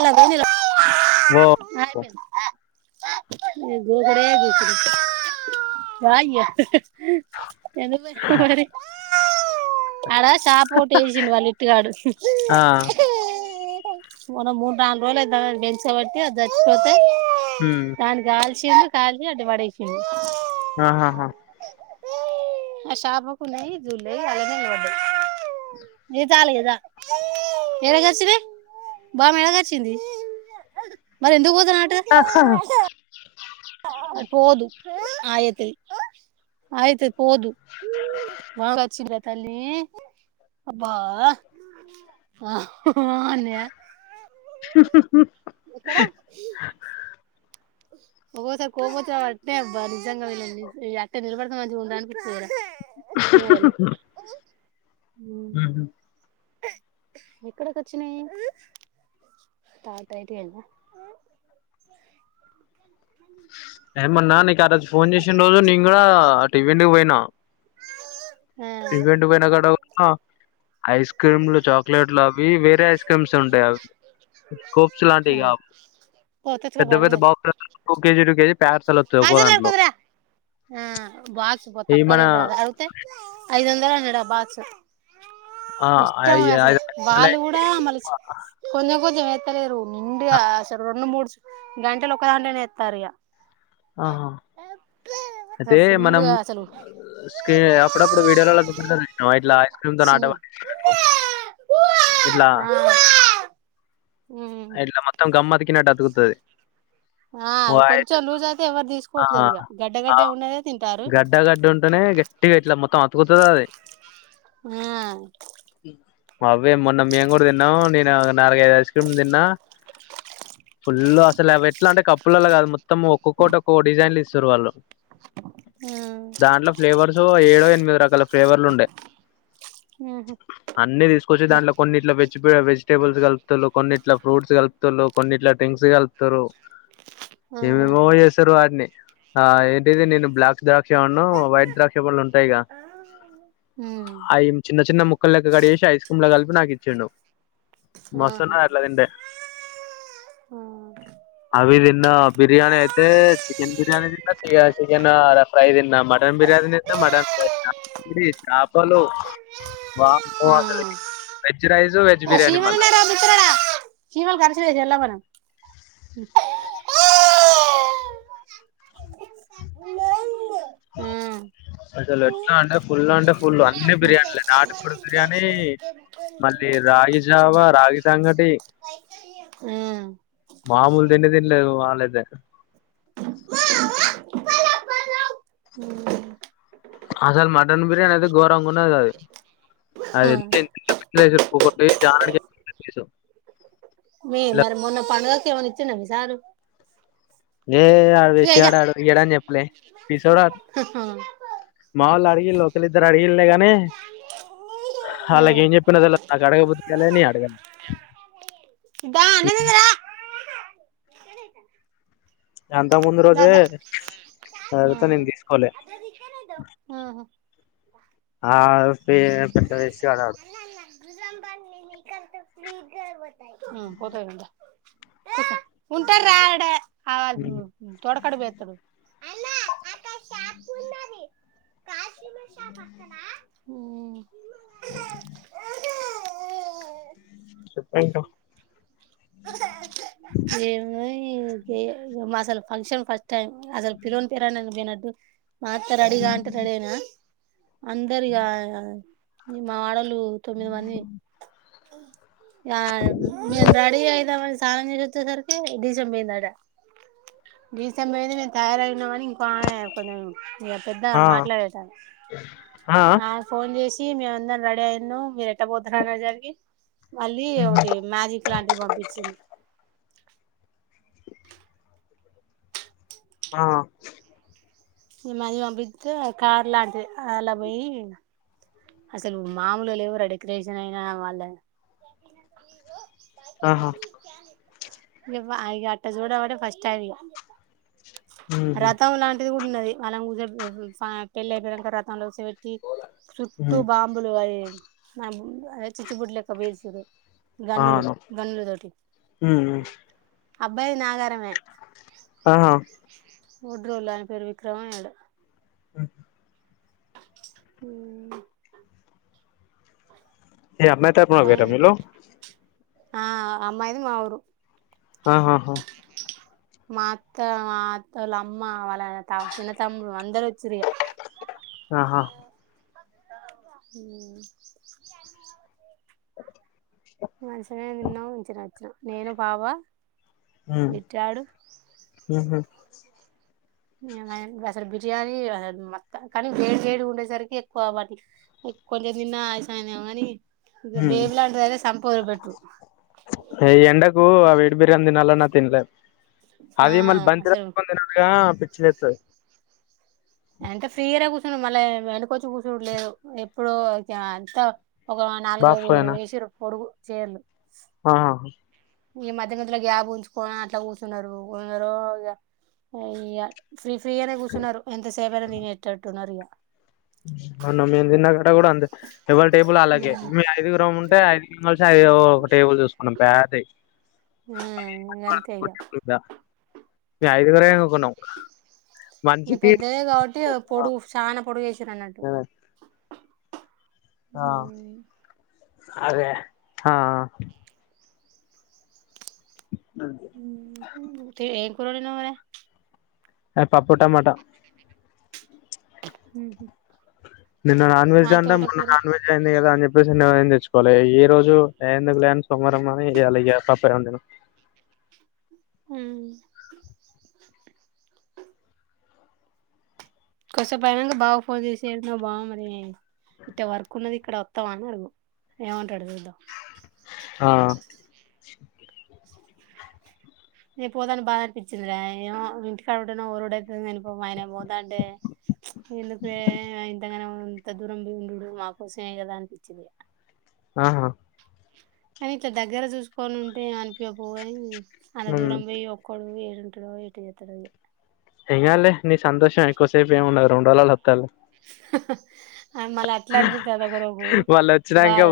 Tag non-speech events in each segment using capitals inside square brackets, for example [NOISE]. అలాగదు నేను ఓ ఆ ఐపేంది ఇగ గోకుడే గోకుడు వాయ్య ఎండిపోయిన మరి అడా చాప ఒటి ఏసిలు మా లిట్టు గాడు ఆ స మొన్న మూడు నాలుగు రోజులు దాన్ని అది పెంచబట్టి అది చచ్చిపోతే ఉమ్ దాన్ని కాలు చీర్ కాలీ అటు పడేసిండు ఆహాహా ఆ చాపకున్నయి ఇది జూలే అయే నీళ్లు వడ్డాయి ఇగా చాలు ఇగ ద ఎడగచ్చినయి బాముఎడగచ్చింది మరి ఎందుకు పో ఆహాహా అటు పోవదు, అయి అయితది, అయి అయితది పోవదు బాగా చిన్నది తల్లి అబ్బ హ అన్నయా ఆహ్ హా ఎక్కడ ఒక్కోక్కసారి కోపంవస్తే అంటే, అబ్బా నీజంగా నిలబడితే మంచిగుండు అనిపిస్తది రా [INAUDIBLE] ఉహ్ ఏక్కడకొచ్చినై తాతయ్యదేన ఏమన్నానీ ఆ రోజు ఫోన్ చేసిన్ రోజు నేను గుడా తీవింటికి పోయిన ఆ టివెంట్ పోయిన కాడా వున్న ఐస్ క్రీమ్లు చాక్లెట్లు అవి వేరే ఐస్ క్రీమ్స్ ఉంటాయి, అవి కోప్స్ లాంటివి ఆ కావ్ పో పెద్ద పెద్ద బాక్స్లు కేజీ, టూ కేజీ పార్సల్ వస్తాయి ఒక్కో కాల్చేతులు దాంట్లో కడుకుంద్రా, ఈ మన ఐదు వందలన్నడు ఆ బాక్స్ ఆ అయి ఇష్టమే అసలు, ఐదు వాళ్ళు గుడా వందలకి మల్ కొంచం కొంచం అస్తలేరు, నిండుగా అసలు రొండు, మూడు గంటలు ఒక దాంట్లనే ఎస్తాన్రిగా ఆహా, అయితే అసలు మనం ఫుల్గా అసలు స్ అప్పుడప్పుడు వీడియోలల్ల బుక్తరు చూసినవా ఐస్ క్రీమ్తో చీమలు అటపట్టిచినట్టు ఇట్లా ఇట్ల మొత్తం గం అతికినట్టు అతు తది. ఆ కొంచం లూజ్ అయితే ఎవరు ఆ! తీసుకోవట్లేరుగా ఇగ గడ్డ ఆ! గడ్డ ఉన్నదే తింటారు. పోతాదది. ఆ అవే మొన్న మేము గుడా తిన్నము, నేను ఒక నాలుగైఐదు ఐస్ క్రీమ్ తిన్ న్న ఫుల్ అసలు అవ్వి ఎట్ల అంటే కప్పులల కల్ మొత్తం ఒక్కొకటి ఒక్కో డిజైన్ ఇస్తాం రువాళ్లు ఉమ్ దాంట్లో ఫ్లేవర్స్ ఏ ఎనిమిద రకాల ఫ్లేవర్లు ఉండే ఉహు అన్నీ తీసుకొచ్చి దా దాంట్లో కొన్ని ఇట్ల వెజి వెజిటేబుల్స్ కలుపుతలు కొన్నిట్ల ఫ్రూట్స్ కల్ప్తుం కొన్నిట్ల డ్రింక్ కల్ప్తుంరు ఆ ఏమేమో చేస్తున్రు వాటిని ఆ ఏంటిది నేను బ్లాక్ దా క్ష ఉను వైట్ ద్రాక్ష పన్లు ఉంటయిగా ఉమ్ అవి చిన్న చిన్న ము ముక్కల్ లెక్క కట్ చేసి ఐస్ క్రీమ్ల కలిపి నాకిచ్చిండు. మస్త్ ఆహా ఉన్నద్ అట్ల తింటే ఆ అవి తిం నా బిర్యానీి అయితే చికెన్ బిర్యానీి తిన్న చ చికెన్ ఫ్రై దిన్నా మటన్ బిర్యానీ ని మటన్ ఫ్రై చాపలు వా ఆ వెజ్ రైస్ వెజ్ బిర్యానీ మళ్ళా శీమలు కరచలే ఎల్ మనం హ ఆ అంటే ఫుల్ం టు మళ్ళీ రాగి జావా రాగి సంగటి మామూలు తిండి తినలేదు వాళ్ళైతే హూ ఉమ్ అసల్ మర్ మటన్ బిర్యానీ అయితే ఘోరంగా ఉన్నది గది అది [INAUDIBLE] ఒక ప్లేట్ జానెడు ఎన్నో ఉంది ఏపీఎస్ మీ మరి మొన్న పండుగా ఏమన్నా ఇచ్చన్నా మీ సారు ఏ ఆరు ఇగో వేస్ట్ ఇగ గాడు వాడు ఇయ్యాడు అని చెప్పాలే పిసోడు ఆడ్ మా లాడీ ఈ లోకల్ ఇద్దర అడిగిల్లేగానే అలాగేం చెప్పినద నాకు అడగబుద్ధగాలని గాలి దా అన్నం తిందురా అంతకు ముందు రోజే దాదా ఫ్లీజ అడిగితే నేను తీసుకోలే ఆ పే పెద్ద వేస్ట్ గాడు ఆడు గర్వచ్చ ఆ పోోతా ఇగా దా ఉంటారు రా ఇడా అవద్ ఉమ్ తోడ కడు బ ఎత్తడు శమషా పక్కన అ చెప్పంట ఏ మయి ఈ గే మాసాల ఫంక్షన్ ఫస్ టై మ్ అసలు పిలవని పేరంటానికి పోయినా అ మాత్తరడిగా అంట రడేనా అందరిగా ని మాడల్ ఉ తొమ్మిది మంది అ మీ అండ్రాడి అయిదమని సానమ్ చేసొచ్చే సర్కే డీసంబొయిందడ గీసంబొయింది మేమ్ తయారయాయినామని ఇక ఆమె కొంచెం ఇక పెద్దగా ఆ మాట్లాడేట ఆ ఈ మేమందర్ రెడీ అయ్యిన్ను మీరు ఎట్ట పోతున్నారో జరిగి మళ్ళీ ఒకటి మ్యాజిక్ లాంటిది పంపించింది ఆ ఈ మది పంపిత్తే కార్ లాంటిది అలా పోయి అసలు మామూలుగా లేవురా డెకరేషనైనా వాళ్ది ఆహా ఇవ్వ అగ అట్ట జోడ వడే ఫస్టైమిగ ఉహు రతములన్ ది కూడున్నది వాళ్ళని కుజే [INAUDIBLE] పెళ్ళి అయిపోయేదంక రతంలో సేవట్టి టు ఉమ్ బాంబులు అయి నా బు అయే చిచ్చుబుడ్లెక్క బేల్సిరు గన్నులు అవును గన్నుల్తోటి ఉమ్ ఉమ్ అబ్బాయి నాగారమే ఆహా ఒడ్రోల్ల ఆయన పేరు విక్రమో యాడో ఉమ్ ఏ అర్నైతపుగర మీలో ఆ అమ్మాయిది మా ఊరు ఆహా హ మాత్త మాత్తోళ్ళ అమ్మా వాళ్ళ త చిన్న తమ్ముడు అందరొచ్చిర్రగా ఆహా ఉమ్ మంచిగనే తిన్నాం వచ్చినా వచ్చినాం నేను బావ ఉమ్ బిట్టుగాడు ఉహు ఏమ అసలు బిర్యానీ అస మత్త కానీ వేడి వేడి ఉండేసరికి ఎక్కువ వాటి కొంచెం తిన్న ఆయాసమైందేమో అని ఉమ్ ఎండకు అ వేడి బిర్యాని తినాలన్నా తినలేం ఆ అది మళ్ళీ అసలు బంతరాని [INAUDIBLE] తినాలుగా చ్చి లేత్తది ఎంత ఫ్రీరా కూర్చుండు మళ్ళ వెనకొచ్చి కూర్చుడు లేదు ఎప్పుడు అంత ఒక నాలుగైదు వేసిరు పొడుగు చేలు ఆా ఈ మధ్య మద్యల గ్యాబ్ ఉంచుకోని అట్లా కూర్చున్నారు ఉన్నారో ఇగ ఇ ఫ్రీ ఫ్రీగానే కూర్చున్నారు ఎంత సేవ అయినా నేను ఎట్టట్టున్నారు ఇగ మొన్న మీమ్ తిన్న కూడా ఉంది ఎవాళ టేబుల్ అళ్ళకే మీ ఐదుగు రమ్ ఉంటే ఐదుగురం కలిసి ఒక టేబుల్ చూసుకున్నాం పే తే ఆ ఇం అంతే ఇగ మేము ఐదుగురమే కొన్నాం ఇంగా మనిషికి పెద్దదే కాబట్టి పొడుగు చాలా పొడుగు వేసి రన్నటు ఆ అదే ఆా తే ఏ ఏం కూర వండినవు మరే ఏ పప్పు టమాట హ నిన్న నాన్ వెజ్గా అంటే మొన్న నాన్ వెజ్ అయింది కదా అని చెప్పేసి నిన్న ఏం తెచ్చుకోలే ఈ రోజు ఏ ఎందుకు లేని సోమవారం అని ఇయ్యాల ఇగా పప్పే వండినం హు కొడిసేపు అయినంకా బావ కు ఫోన్ చేసి ఏడున్నవ్ బావ మరి ఇట్ట వర్క్ ఉన్నది ఇక్కడ ఓతావా అని అడుగు ఏమంటాడో చూద్దాం ఆ నే పోతంటే బాధ అనిపించిందిరా ఏమొ ఇంటికాడ ఉంటెనో ఒర్రుడు అయితంది పో ఆయన పోతంటే ఎందులే అయి ఆయన ఇంత దూరం పోయి ఉండుడు మాకోసమే కదా అనిపించింది ఆహా కాని ఇట్లా దగ్గర చూసుకొని ఉంటే ఏం అనిపియపోవుగని అంత హ్మ్ దూరం పోయి ఒక్కడు ఏ డో ఎట్ట జెతడో ఏం ఎంకాదులే నీ సంతోషం ఎక్కువసేపు ఏమ్ ఉండదు రొండురోజులల్ల వత్తాడులే మళ్ళ అట్లా అడిపితది ఒక రోకు వాళ్ళు వచ్చినంక బాధ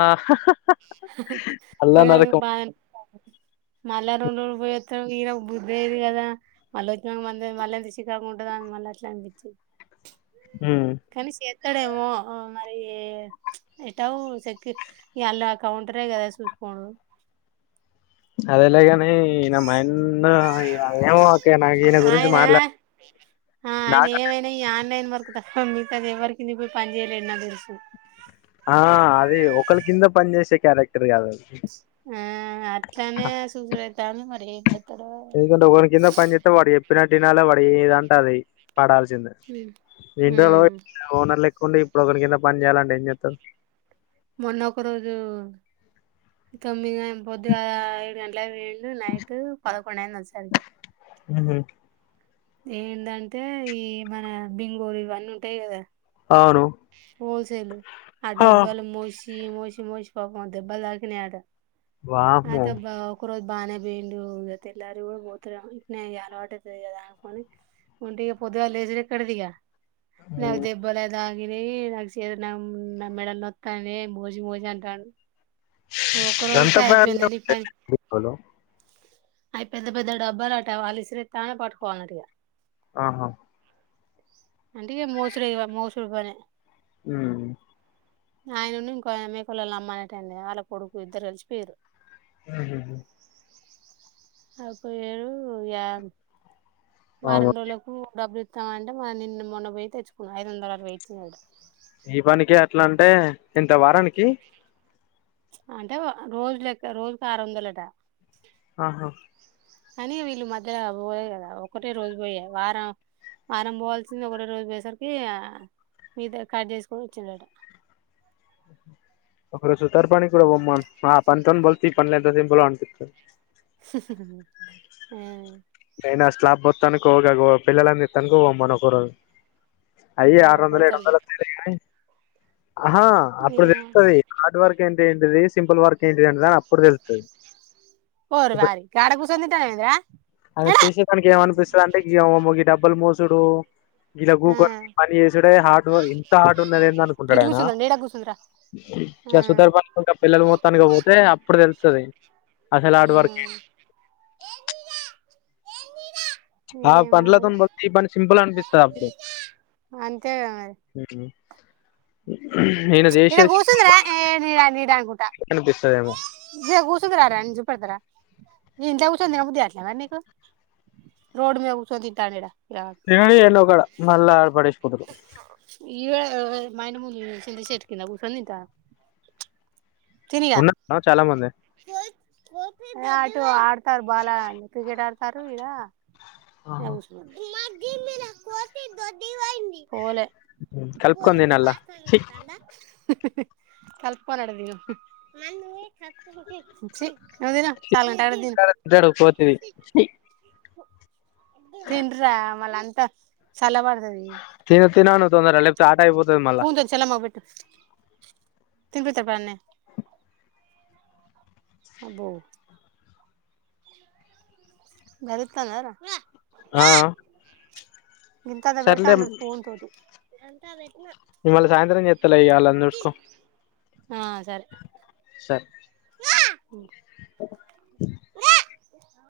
ఆ అల్ల పోయినందుకు నరకం బాధ అనిపితంది మళ్ళా రెండు పోయోస్తడు ఈనకు బుదైదు కదా మళ్ళ వచ్చినాక మ మళ్ళాలెంత చికగు ఉంటదో మళ్ళ అట్లా అనిపి ఉమ్ కనిసి చె ఇక్కడ ఏమో మరి ప్చ్ ఎట్లా సెక్యూ అలా కౌంటరే కదా చూసుకోనుడు. అదిఎలాగన్. ఈయన మైండా ఏమో అక్కయ్య నాకి ఈయన గురించి ఆయన మాట్లాడ ఆ ఆయన నాకు. ఏమైనా ఈ ఆన్లైన్ వర్క్ మిగతాది ఎవరి కిందికి పోయ్ పని చేయలేడు నాకు తెలుసు. ఆహ్ అది ఒకళా కింద పని చేసే క్యారెక్టర్ కాదది. ఆహ్ అట్లానే సుసిపెడతాన్నది మరి ఏం. చేత్తడో ఏం ఎందుకంటే కథో ఎవరి కింద పనిజెతే వాడు చేప్పినటు. ఇనాలే వాడు ఏదంటే అది. పడాల్సిందే ఉమ్ వింటర్లపోయి ఓనర్లుక్కుండి. ఇప్పుడు ఓకనీ కింద పని జెయాలంటే ఏం జేతడు. మొన్న ఒక రోజు తొమ్మిది గం‌ పొద్దుగాల ఏడు గంట్లకు పోయ్ండు. నైటు పదకొండు ఐంది వచ్చేసరికే. ఉమ్ ఏందంటే ఈ మన బింగోలు ఇవన్నీ ఉంటాయి గదా. అవును. Wholesale. ఆ హా. డబ్బలు మోసి. ఇవి మోసి మోసి పాపం దెబ్బల్ దాకినయి అంట. ఆహ్ వామ్మో దెబ్బ ఒకరోజు. బానే బోయిండు ఇగ తెల్లారి గుడ పోతడెమో ఇంక ఇట్నే అలవాటు ఐతది గద అనుకొన్ని ఉండి పొద్దుగాల లేసుడేఏకడిదిగా. నాకు మ్మ్. దెబ్బలే తాక్ నాకీ నా చైదనం నా మెడల్ నోతన్నాయి మోసి మోసి అంటండు. అంత బరువు. అవి పెద్ద పెద్ద డబ్బాల అట్ట వాళ్ళ ఇసిరేస్తేనె పట్టుకోవాలన్నట్టా ఇగా. ఆహ్ అంటే ఇగ మోసుడే ఇగ మోస్. తువానే. ఉమ్ ఆయన ఉండు ఇంకో ఆమే కోలలు అమ్మేటయాన వాళ్ళ కొడుకు ఇద్దరు కలిసి పోయిండ్రు. ఉమ్ ఉమ్మ్ అప్పుడు ఏరు ఇగ. ఆ అవును. రెండు రోజులకు డబ్బులు ఇస్. ఇస్తామంటే నిన్న మొన్న పోయి తెచ్చుకున్నాడు ఐదు వందలు అడ్. వేయి ఇచ్చినాడట. ఈ పనికే అట్లా అంటే ఇంత వారానికి. అంటే రోజులెక్క రోజుకు ఆరు వందలట. ఆహా. కానీ వీళ్ళు మధ్యల పోయలే కదా ఒకటే రోజు పోయరు వారం వారం పోవాల్సింది ఒకటే రోజు పోయేసరికి మీగతది కట్ చేసుకొని ఇచ్చిండట. ఒక సుతారు పనికి కూడా పొమ్మను బాపు. పథం బోల్ తి పనులు ఎంత తిప్పలో అనిపింతది ఆ ఇన స్లాబ్ బోతనాన్ని తనకో పెళ్లలు ని తనకు మనకరు అయ్యో ఆ ఆరు వందలు ఏడు పోతాడు తి వందలు వత్తాయి లే గాని అహా అప్పుడు ఇగ తెలుతది హార్డ్ వర్క్ క్ ఏంటింటిది సింపుల్ వర్క్ ఏంటి ఏంటది అని అప్పుడు తెలుస్తుంది ఓర్ వారి గాడ కూసొని తింటానావు ఏంది రా అది చేసే పనికి ఏమ్ అనిపిస్తది అంటే గీవం ఓ గి డబ్బల్ మోసుడు ఇలా ఆ గుకొని గీ పని చేసుడే హర్డ్ ఇంత హర్డ్ ఉన్నది ఏంది అనుకుంటాడు గిటు ఆయన కూసుందండి ఈడ కూసుందిరా ఆ ఇగ సుతారు పని ఇంకా పిల్లర్ పోతానికి పోతే అప్పుడు తెలు సరే అసెలు హార్డ్ ఆ వర్క్ ఏ హా ఏమో పనిలా తో ఇగ పోలిస్తే ఈ పని సింపల్ అనిపిత్తది అప్పుడు అంతేగా మరి ఈయన ఇడ చేసేది కుసుందు సింపుల్ రా వర్క్ ఏ నీడ నీడ అనుకుంట అనిపిస్తదేమో గీడ కుసుందురా రా నేను చూపెడుతా రా నీ ఇంట్ల కూసోని తినబుద్ధి కాట్లే మరి నీకు రోడ్డు మీద కూసోని తింటాడు ఈడ పిలగాడు ఎల్లా ఏడ నో కాడ మల్ల పడివేసిపోతాడు ఈ మా మూల్య చితి కింద కూసోని తింటా ఉన్నా చాలా మంది ఏ ఆటో ఆ టర్ బాలా క్రికెటర్ తరువిద య ఉష్షునుడు పోలే కలుపుకొని తినల్లా కలుపుకోవాలి అని ఉంది గా ఛీ నువ్ తిను సలుగాని టకటక తిను తింటాడు కోతిది తిను రా ఇవ్వాలంత సల్ల వడు తిను తిను అను తొందర లేకపోతే ఆట అయిపోతు పూందొంచల అమ్మ కు పెట్టు తినిప్పిత అడనే అబో గరితాందార ఆ గింతంత పెడతాడు స్పూనతో అంత అదే నిమల్ల సాయంత్రం చెత్తలే అళ్ళ చుస్కో ఆ సరే సరే [INAUDIBLE]